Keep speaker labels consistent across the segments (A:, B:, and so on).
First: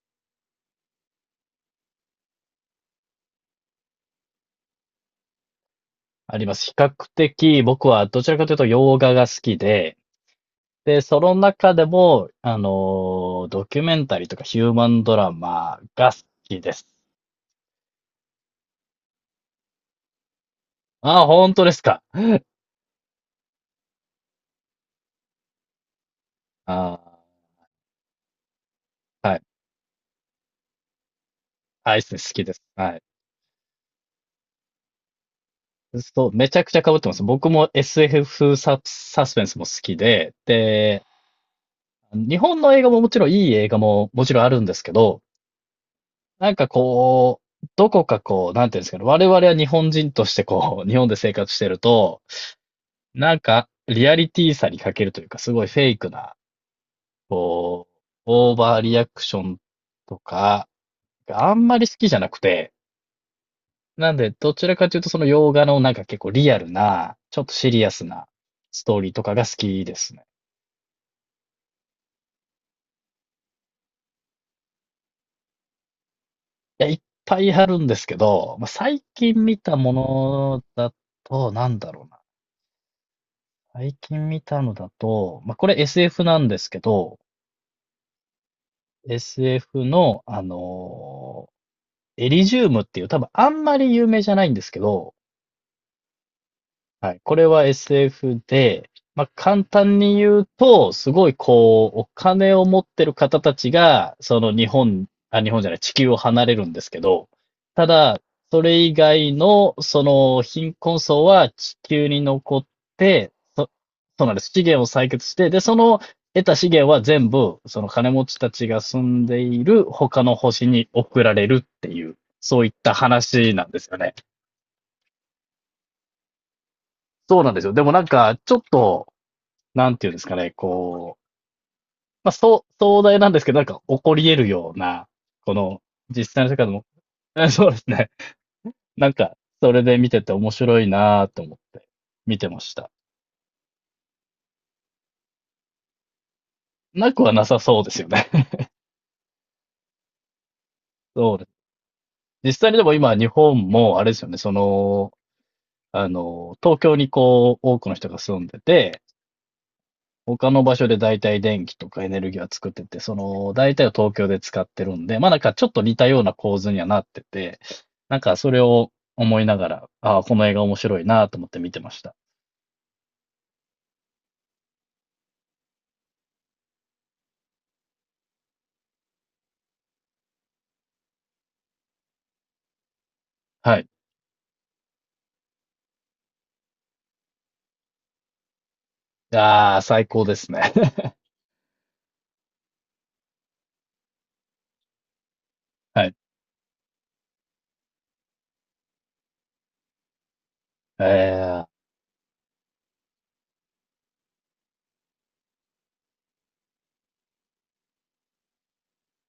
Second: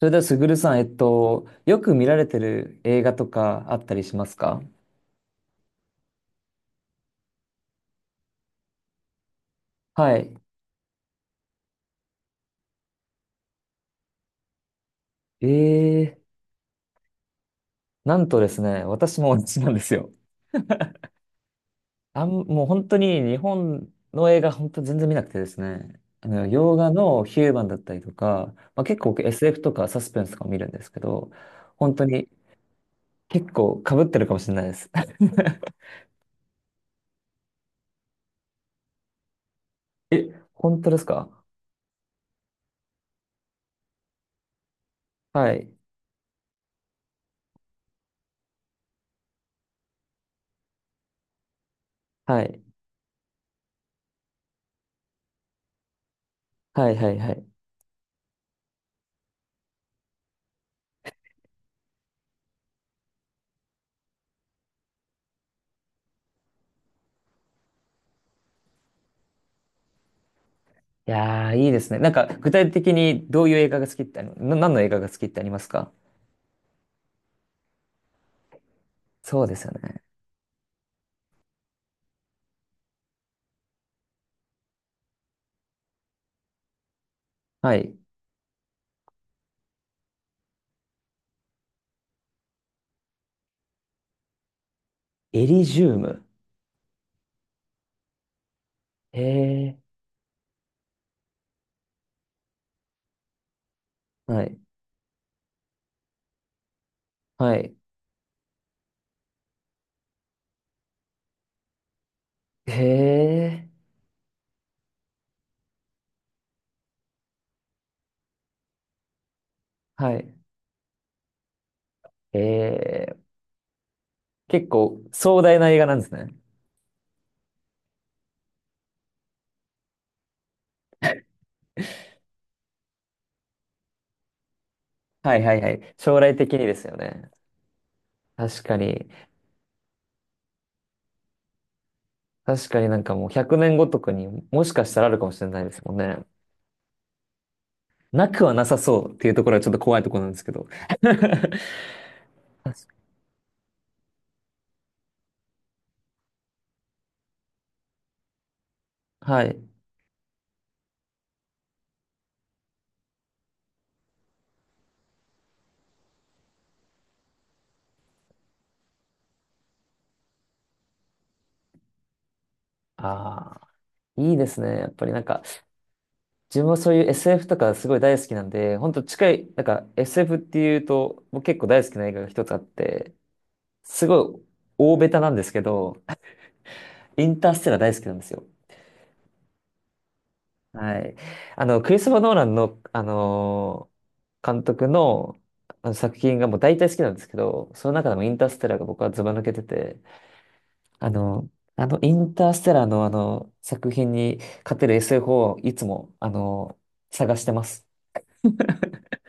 A: それでは、すぐるさん、よく見られてる映画とかあったりしますか？
B: あります。比較的僕はどちらかというと洋画が好きで、
A: はい。
B: その中でも、ドキュメンタリーとかヒューマンドラマが
A: え
B: 好
A: え、
B: きです。
A: なんとですね、私も同じなんですよ。
B: ああ、本当ですか。
A: もう本当に日本の映画、本当全然見なくてですね、洋
B: あ
A: 画のヒューマンだったりとか、まあ、結構僕
B: あ、はい。
A: SF とかサスペンスとか見るんですけど、本
B: アイ
A: 当
B: ス好
A: に
B: きです。はい。
A: 結構被ってるかもしれないです。
B: そう、めちゃくちゃ被ってます。僕も SF サスペンスも好き
A: え、
B: で、
A: 本当ですか？
B: 日本の映画ももちろんいい映画ももちろんあるんですけど、
A: はい。
B: なんかこう、どこかこう、なんていうんですかね、我々は日本人としてこう、日本で生活してると、
A: はい。
B: なんか、リアリティさに欠けるというか、すごいフェイクな、
A: はい、はい、はい。
B: こう、オーバーリアクションとか、があんまり好きじゃなくて、なんで、どちらかというと、その洋画のなんか結構リアルな、ちょっとシリアスなストーリーとかが好きですね。
A: いやー、いいですね。なんか、具体的にどういう映画が好きってあり、な、何の映画が好きってありますか？
B: いや、いっぱいあるんですけど、まあ、最近
A: そうで
B: 見
A: すよ
B: たも
A: ね。
B: のだと、なんだろうな。最近見たのだと、まあ、これ SF なんですけど、
A: はい。
B: SF の、あのエリジウムっていう、多分あんまり有名じゃないんですけど、
A: エリジウム。
B: はい。これは SF で、
A: へ
B: まあ、簡
A: え。
B: 単に言うと、すごいこう、お金を持ってる方たちが、そ
A: は
B: の
A: い。
B: 日本、あ、日本じゃない、地球を離れるんですけど、
A: はい。
B: ただ、それ以外の、その貧困層は地球に残っ
A: へ
B: て、
A: え。
B: そうなんです。資源を採掘して、で、その得た資源は全部、その金持ちたちが住んでいる
A: は
B: 他
A: い。
B: の星に送られるっていう、
A: へ
B: そういった
A: え。
B: 話なんですよね。
A: 結構壮大な映画なんですね。
B: そうなんですよ。でもなんか、ちょっと、なんていうんですかね、こう、まあ、そう、壮大なんですけど、なんか起こり得るような、
A: はいは
B: こ
A: いは
B: の、
A: い。将来
B: 実際
A: 的
B: の世
A: に
B: 界で
A: で
B: も、
A: すよね。
B: そうですね。
A: 確かに。
B: なんか、それで見てて面白いなぁと思って見てま
A: 確
B: し
A: かに
B: た。
A: なんかもう100年後とかにもしかしたらあるかもしれないですもんね。
B: なくはなさそうですよ
A: な
B: ね。
A: くはな さそうっていうところはちょっと怖いところなんですけど。
B: そうです。実
A: 確
B: 際にで
A: か
B: も今、日本も、あれですよね、その、東京にこう、多くの人が住んでて、
A: はい。
B: 他の場所で大体電気とかエネルギーは作ってて、その大体を東京で使ってるんで、まあなんかちょっと似たような構図にはなってて、なんかそれを思いながら、ああ、この映画面白いなと思って見てました。
A: ああ、いいですね。やっぱりなんか、自分はそういう SF とかすごい大好きなんで、本当近い、なんか SF っていうと、僕結構大好きな映画が一つあって、
B: はい。
A: すごい大ベタなんですけど、インターステラー大好きなんですよ。
B: ああ、最高ですね。
A: は い。クリストファー・ノーランの、監督の、あの
B: はい。
A: 作品がもう大体好きなんですけど、その中でもインターステラーが僕はズバ抜けてて、あの、
B: ええ
A: あのインターステラーのあの作品に勝てる SF をいつも、探してます。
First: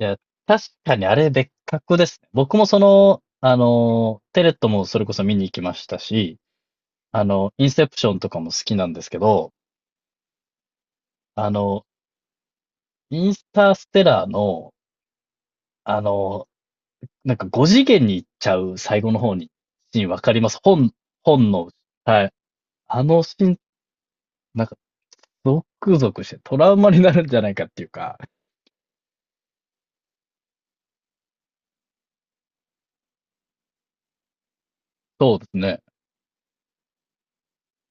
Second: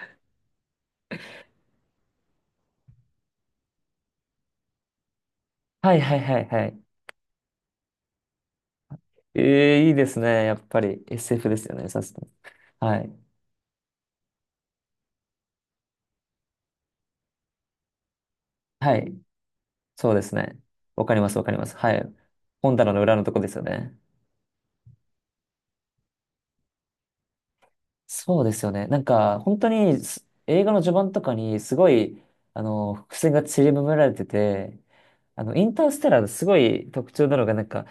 B: いや、確かにあれ別格ですね。僕もその、テレットもそれこそ見に行きまし
A: は
B: た
A: いはい
B: し、
A: はいはい。
B: あの、インセプションとかも好きなんですけど、
A: ええ、いいですね。やっぱり SF
B: あ
A: ですよ
B: の、
A: ね。さすが。はい。
B: インスターステラーの、あの、なんか5次元に行っちゃう
A: は
B: 最後の
A: い。
B: 方に、シーン
A: そう
B: わ
A: で
B: か
A: す
B: りま
A: ね。
B: す
A: わかります、わか
B: 本
A: りま
B: の、
A: す。はい。
B: はい。
A: 本棚の
B: あ
A: 裏
B: の
A: のと
B: シ
A: こで
B: ー
A: す
B: ン、
A: よね。
B: なんか、ゾクゾクしてトラウマになるんじゃないかっていうか、
A: そうですよね。なんか、本当にす映画の序盤とかにすごい、伏線が散りばめられてて、
B: そうです
A: イン
B: ね。
A: ターステラーのすごい特徴なのが、なんか、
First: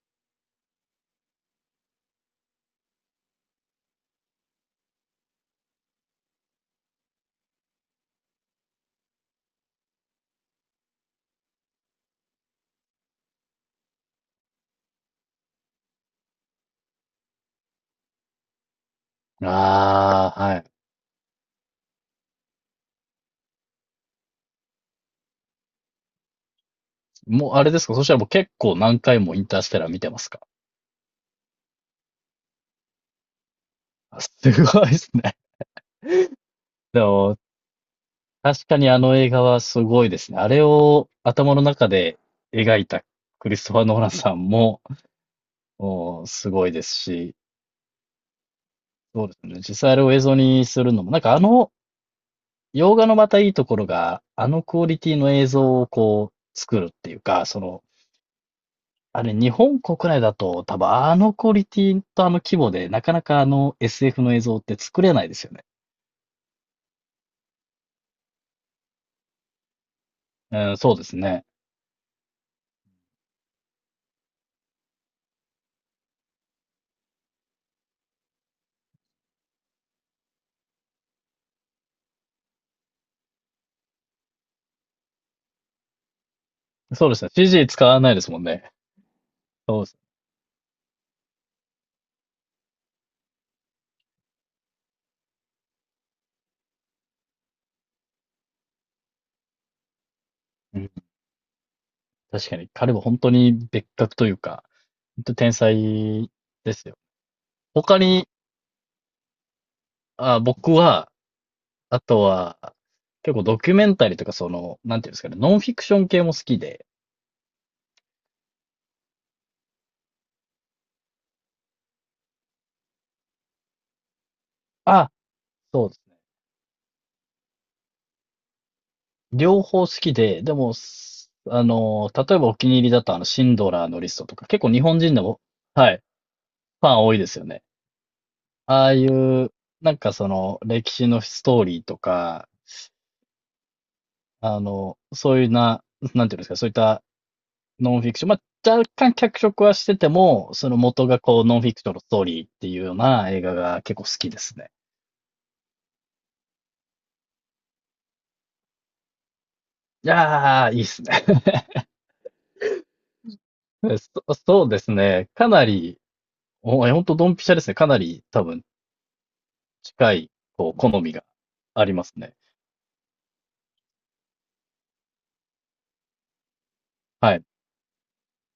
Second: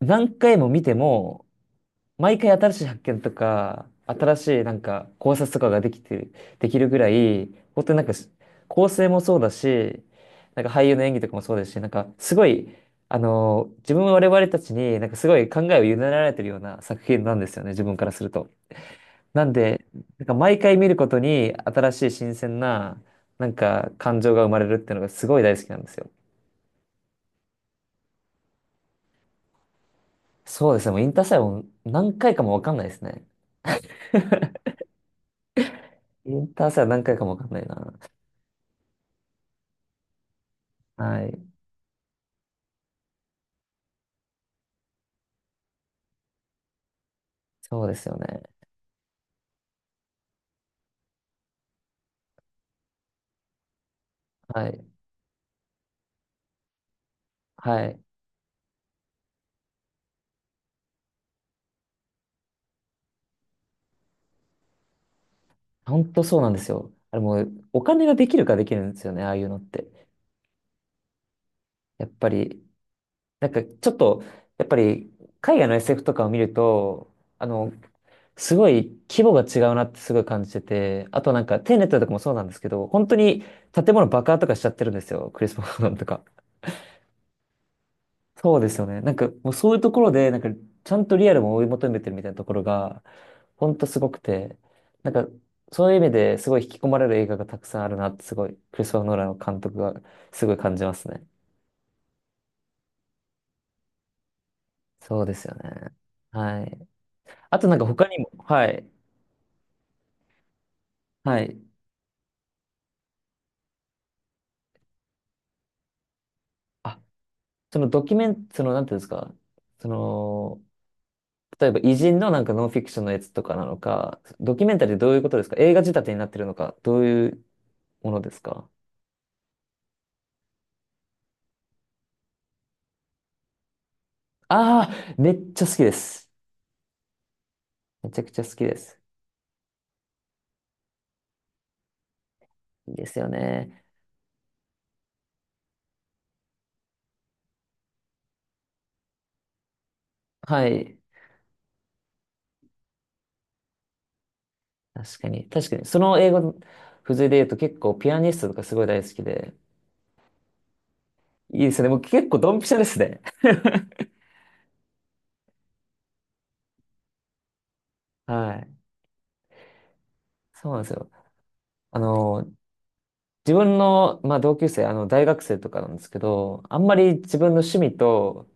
A: 何回も見ても、毎回新しい発見とか、新しいなんか考察とかができて、できるぐらい、本当になんかし構成もそうだし、なんか俳優の演技とかもそうですし、なんかすごい、自分我々たちになんかすごい考えを委ねられてるような作品なんですよね、自分からすると。なんで、なん
B: あ
A: か
B: あ、は
A: 毎
B: い。
A: 回見ることに新しい新鮮な、なんか感情が生まれるっていうのがすごい大好きなんですよ。
B: もうあれですかそしたらもう結構何回もインターステラー見てますか？
A: そうですね、もうインターサイはもう何回かもわかんないですね。
B: あ、すごいですね。
A: インターサイは
B: で
A: 何回かもわ
B: も、
A: かんないな。
B: 確かにあの映画はすごいですね。あれを
A: はい。
B: 頭の中で描いたクリストファー・ノーランさんも、もうすごいですし、
A: そうですよね。
B: そうですね。実際あれを映像にするのも、なんかあの洋画のまたいいところが、あの
A: は
B: クオ
A: い。
B: リティの映像をこう作るっていうか、その、
A: はい。
B: あれ日本国内だと多分あのクオリティとあの規模でなかなかあの SF の映像って作れないですよね。
A: 本当そうなんですよ。あれもう、お金ができるかできるんですよね、ああいうのって。
B: うん、そうですね。
A: やっぱり、なんかちょっと、やっぱり、海外の SF とかを見ると、あの、すごい規模が違うなってすごい感じてて、あとなんか、テネットとかもそうなんですけど、本当に建物爆破とかしちゃってるんですよ、クリス・マノンとか。
B: そうですね。CG 使わないですもん
A: そう
B: ね。
A: ですよね。なんか、もうそういう
B: そうで
A: と
B: す。
A: ころで、なんか、ちゃんとリアルを追い求めてるみたいなところが、ほんとすごくて、なんか、そういう意味ですごい引き込まれる映画がたくさんあるなって、すごい、クリストファー・ノーランの監督がすごい感
B: う
A: じ
B: ん、
A: ますね。
B: 確かに彼は本当に別格というか、
A: そ
B: 本
A: うで
B: 当
A: す
B: 天
A: よね。
B: 才
A: は
B: です
A: い。
B: よ。
A: あとなんか
B: 他
A: 他に
B: に、
A: も、はい。
B: あ、僕は、
A: はい。
B: あとは、結構ドキュメンタリーとかその、なんていうんですかね、ノンフィクション系も好きで、
A: あ、そのドキュメン、その、なんていうんですか、その、例えば偉人のなんかノンフィクションのやつとかなのか、ドキュメンタリー
B: あ、
A: どういうことですか？映画
B: そ
A: 仕
B: うです。
A: 立てになってるのか、どういうものですか？
B: 両方好きで、でも、すあの、例えばお気に入りだとあの、シンドラーのリストとか、結構日
A: あ
B: 本
A: あ、
B: 人で
A: め
B: も、
A: っちゃ好きで
B: はい、
A: す。
B: ファン多いですよね。
A: めちゃくちゃ好きで
B: ああ
A: す。
B: いう、なんかその、歴史のストーリーとか、
A: いいですよね。
B: あの、そういうな、なんていうんですか、そういったノンフィクション、まあ、若干脚色はしてても、
A: は
B: その
A: い。
B: 元がこう、ノンフィクションのストーリーっていうような映画が結構好きですね。
A: 確かに。確かに。その英語の付随で言うと結構ピアニストとかすごい大好きで。
B: いやー、いいっすね。
A: いいですね。もう結構ドンピシャですね。
B: そうですね。かなり、お、え、ほんとドンピシャですね。かなり 多
A: は
B: 分
A: い。
B: 近い、
A: そ
B: こ
A: う
B: う、
A: なんで
B: 好
A: すよ。
B: みがあり
A: あ
B: ますね。
A: の、自分の、まあ、同級生、大学生とかなんですけど、あんまり
B: は
A: 自
B: い。
A: 分の趣味と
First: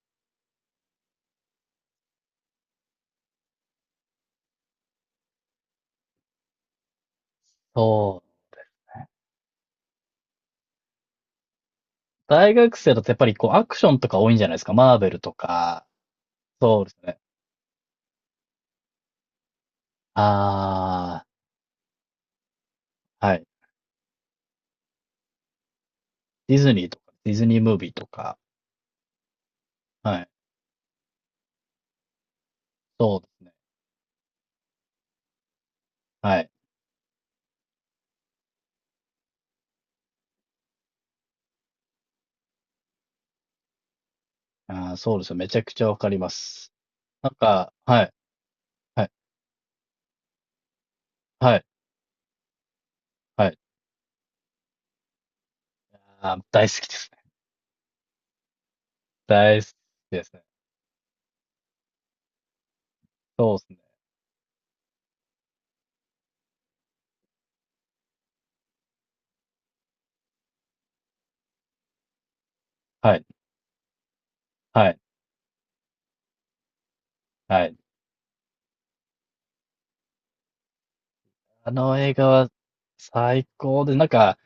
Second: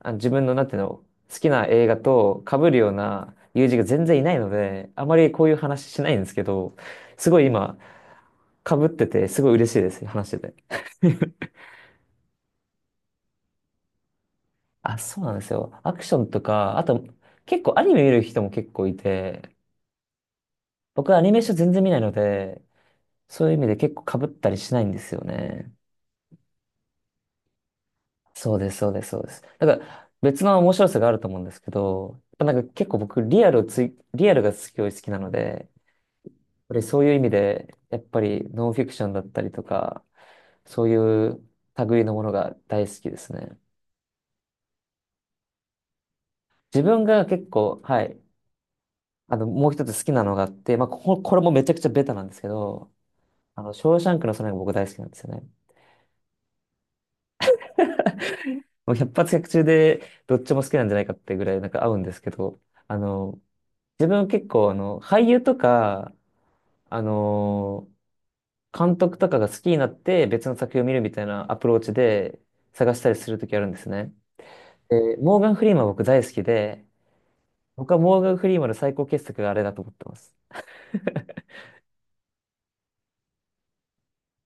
A: 自分の、なんていうの、好きな映画と被るような友人が全然いないので、あまりこういう話しないんですけど、すごい今、
B: そう。
A: 被ってて、すごい嬉しいです、話してて。
B: 大学生だとやっぱりこう、アクションとか多いんじゃないですか。マ
A: あ、
B: ーベ
A: そ
B: ル
A: うな
B: と
A: んですよ。
B: か、
A: アクションとか、
B: そ
A: あ
B: うです
A: と、
B: ね。
A: 結構アニメ見る人も結構いて、僕はア
B: あ
A: ニメーション全然見ないので、
B: あ、はい。
A: そういう意味で結構被ったりしないんですよね。
B: ディズニーとか、ディズニームービーとか、
A: そうです、そうです、そうです。だから
B: はい。
A: 別の面白さがあると思うんですけど、やっぱなんか結構
B: そう
A: 僕
B: ですね。
A: リアルがすごい好きなので、
B: はい。
A: そういう意味で、やっぱりノンフィクションだったりとか、そういう類のものが大好きですね。
B: ああ、そうですよ。めちゃくちゃわかります。
A: 自分が
B: なん
A: 結
B: か、
A: 構、は
B: はい、
A: い、
B: はい、
A: もう一つ好きなのがあって、まあ、これも
B: は
A: め
B: い、
A: ちゃくちゃベタなんですけど、
B: はい。
A: ショーシャンクの空が僕大好きなんですよね。
B: ああ、大好きですね。
A: もう百発百
B: 大
A: 中
B: 好き
A: で
B: です
A: どっ
B: ね。
A: ちも好きなんじゃないかってぐらいなんか合うんですけど、あの、
B: そうですね。
A: 自分結構俳優とか、あの、監督とかが好きになって別の作品を見るみたいなアプローチで探したり
B: はい、
A: するときあるんですね。
B: はい、
A: で、モーガン・フリーマン僕大好きで、
B: はい。
A: 僕はモーガン・フリーマンの最高傑作があれだと思ってます。
B: あの映画は最高で、なんか、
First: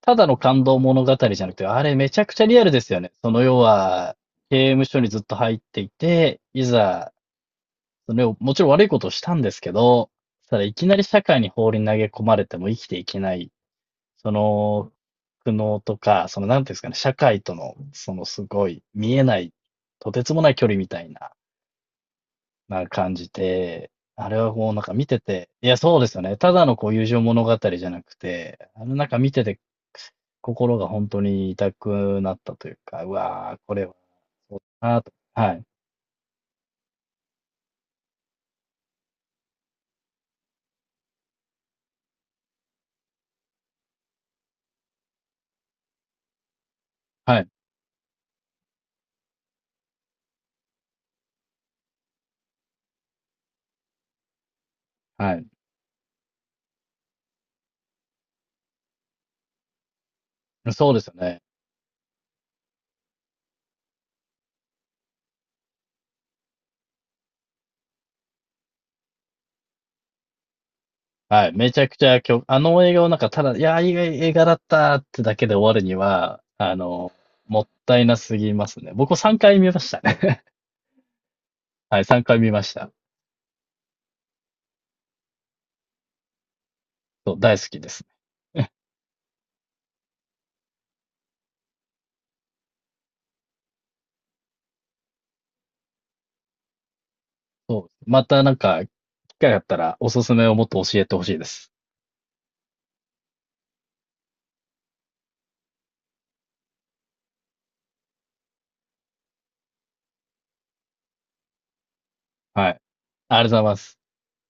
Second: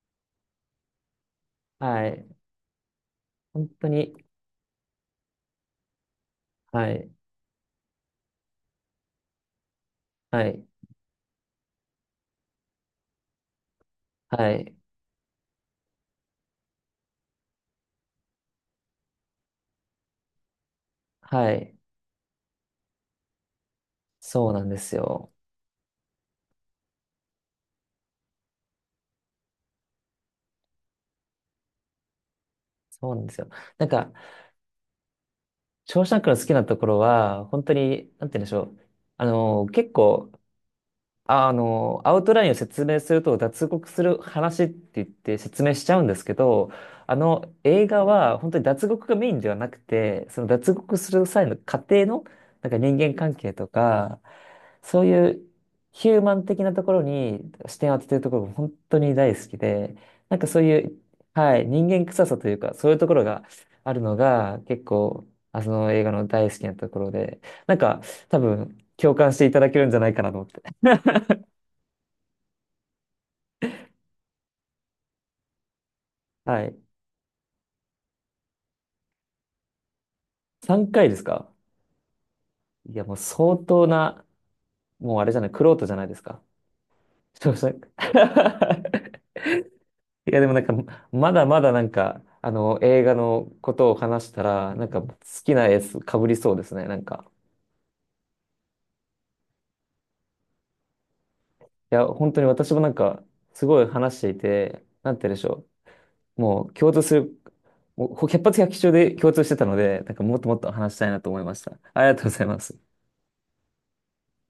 B: ただの感動物語じゃなくて、あれ
A: は
B: めち
A: い。
B: ゃくちゃリアルですよね。その要
A: 本当に、
B: は、刑務所にずっと入っていて、い
A: はい、
B: ざ、それをもちろん悪いことをしたんですけど、
A: は
B: ただ
A: い、
B: いきなり社会に放り投げ込まれても生きていけない、そ
A: はい、
B: の苦悩とか、そのなんていうんですかね、社会との、そのすごい見えない、とてつもない距離みたいな
A: はい。
B: な感じて、あれ
A: そう
B: は
A: なん
B: もう
A: で
B: なんか
A: す
B: 見て
A: よ。
B: て、いや、そうですよね。ただのこう友情物語じゃなくて、なんか見てて、心が本当に痛くなったというか、う
A: そうなんですよ。
B: わー、こ
A: な
B: れ
A: ん
B: は
A: か、
B: そうだなと。はい、
A: ショーシャンクの好きなところは、本当に、なんて言うんでしょう。結構、アウトラインを説明すると脱獄する話って言って説明しちゃうんですけど、あ
B: はい、
A: の映画は本当に脱獄がメインではなくて、その脱獄する際の過程のなんか人間関係とか、そうい
B: は
A: う
B: い。
A: ヒューマン的なところに視点を当ててるところが本当に大好きで、なんかそうい
B: そう
A: う、
B: ですよね。
A: はい、人間臭さというか、そういうところがあるのが結構、その映画の大好きなところで、なんか多分共感していただけるんじゃないかなと思って。
B: はい。めちゃくちゃ今日、あの映画をなんかただ、いやー、いい映画だったってだけで終わるには、
A: はい。
B: もったいなすぎますね。僕3回見ましたね。
A: 3回ですか？
B: はい、3回見ました。
A: いや、もう相当な、もうあれじゃない、玄人じゃないですか？
B: そう、
A: ちょっ
B: 大
A: と
B: 好
A: 待っ
B: きです。
A: て いや、でもなんか、まだまだなんか、映画のことを話したら、なんか好きなやつかぶりそうですね、なんか。
B: そう。またなんか、機会があったらおすすめをもっと教えてほしいです。
A: いや、本当に私もなんか、すごい話していて、なんて言うんでしょう。もう共通する、もう百発百中で共通してたので、なんかもっともっと話したいなと思いました。ありがとうございま
B: は
A: す。
B: い。ありがとうございます。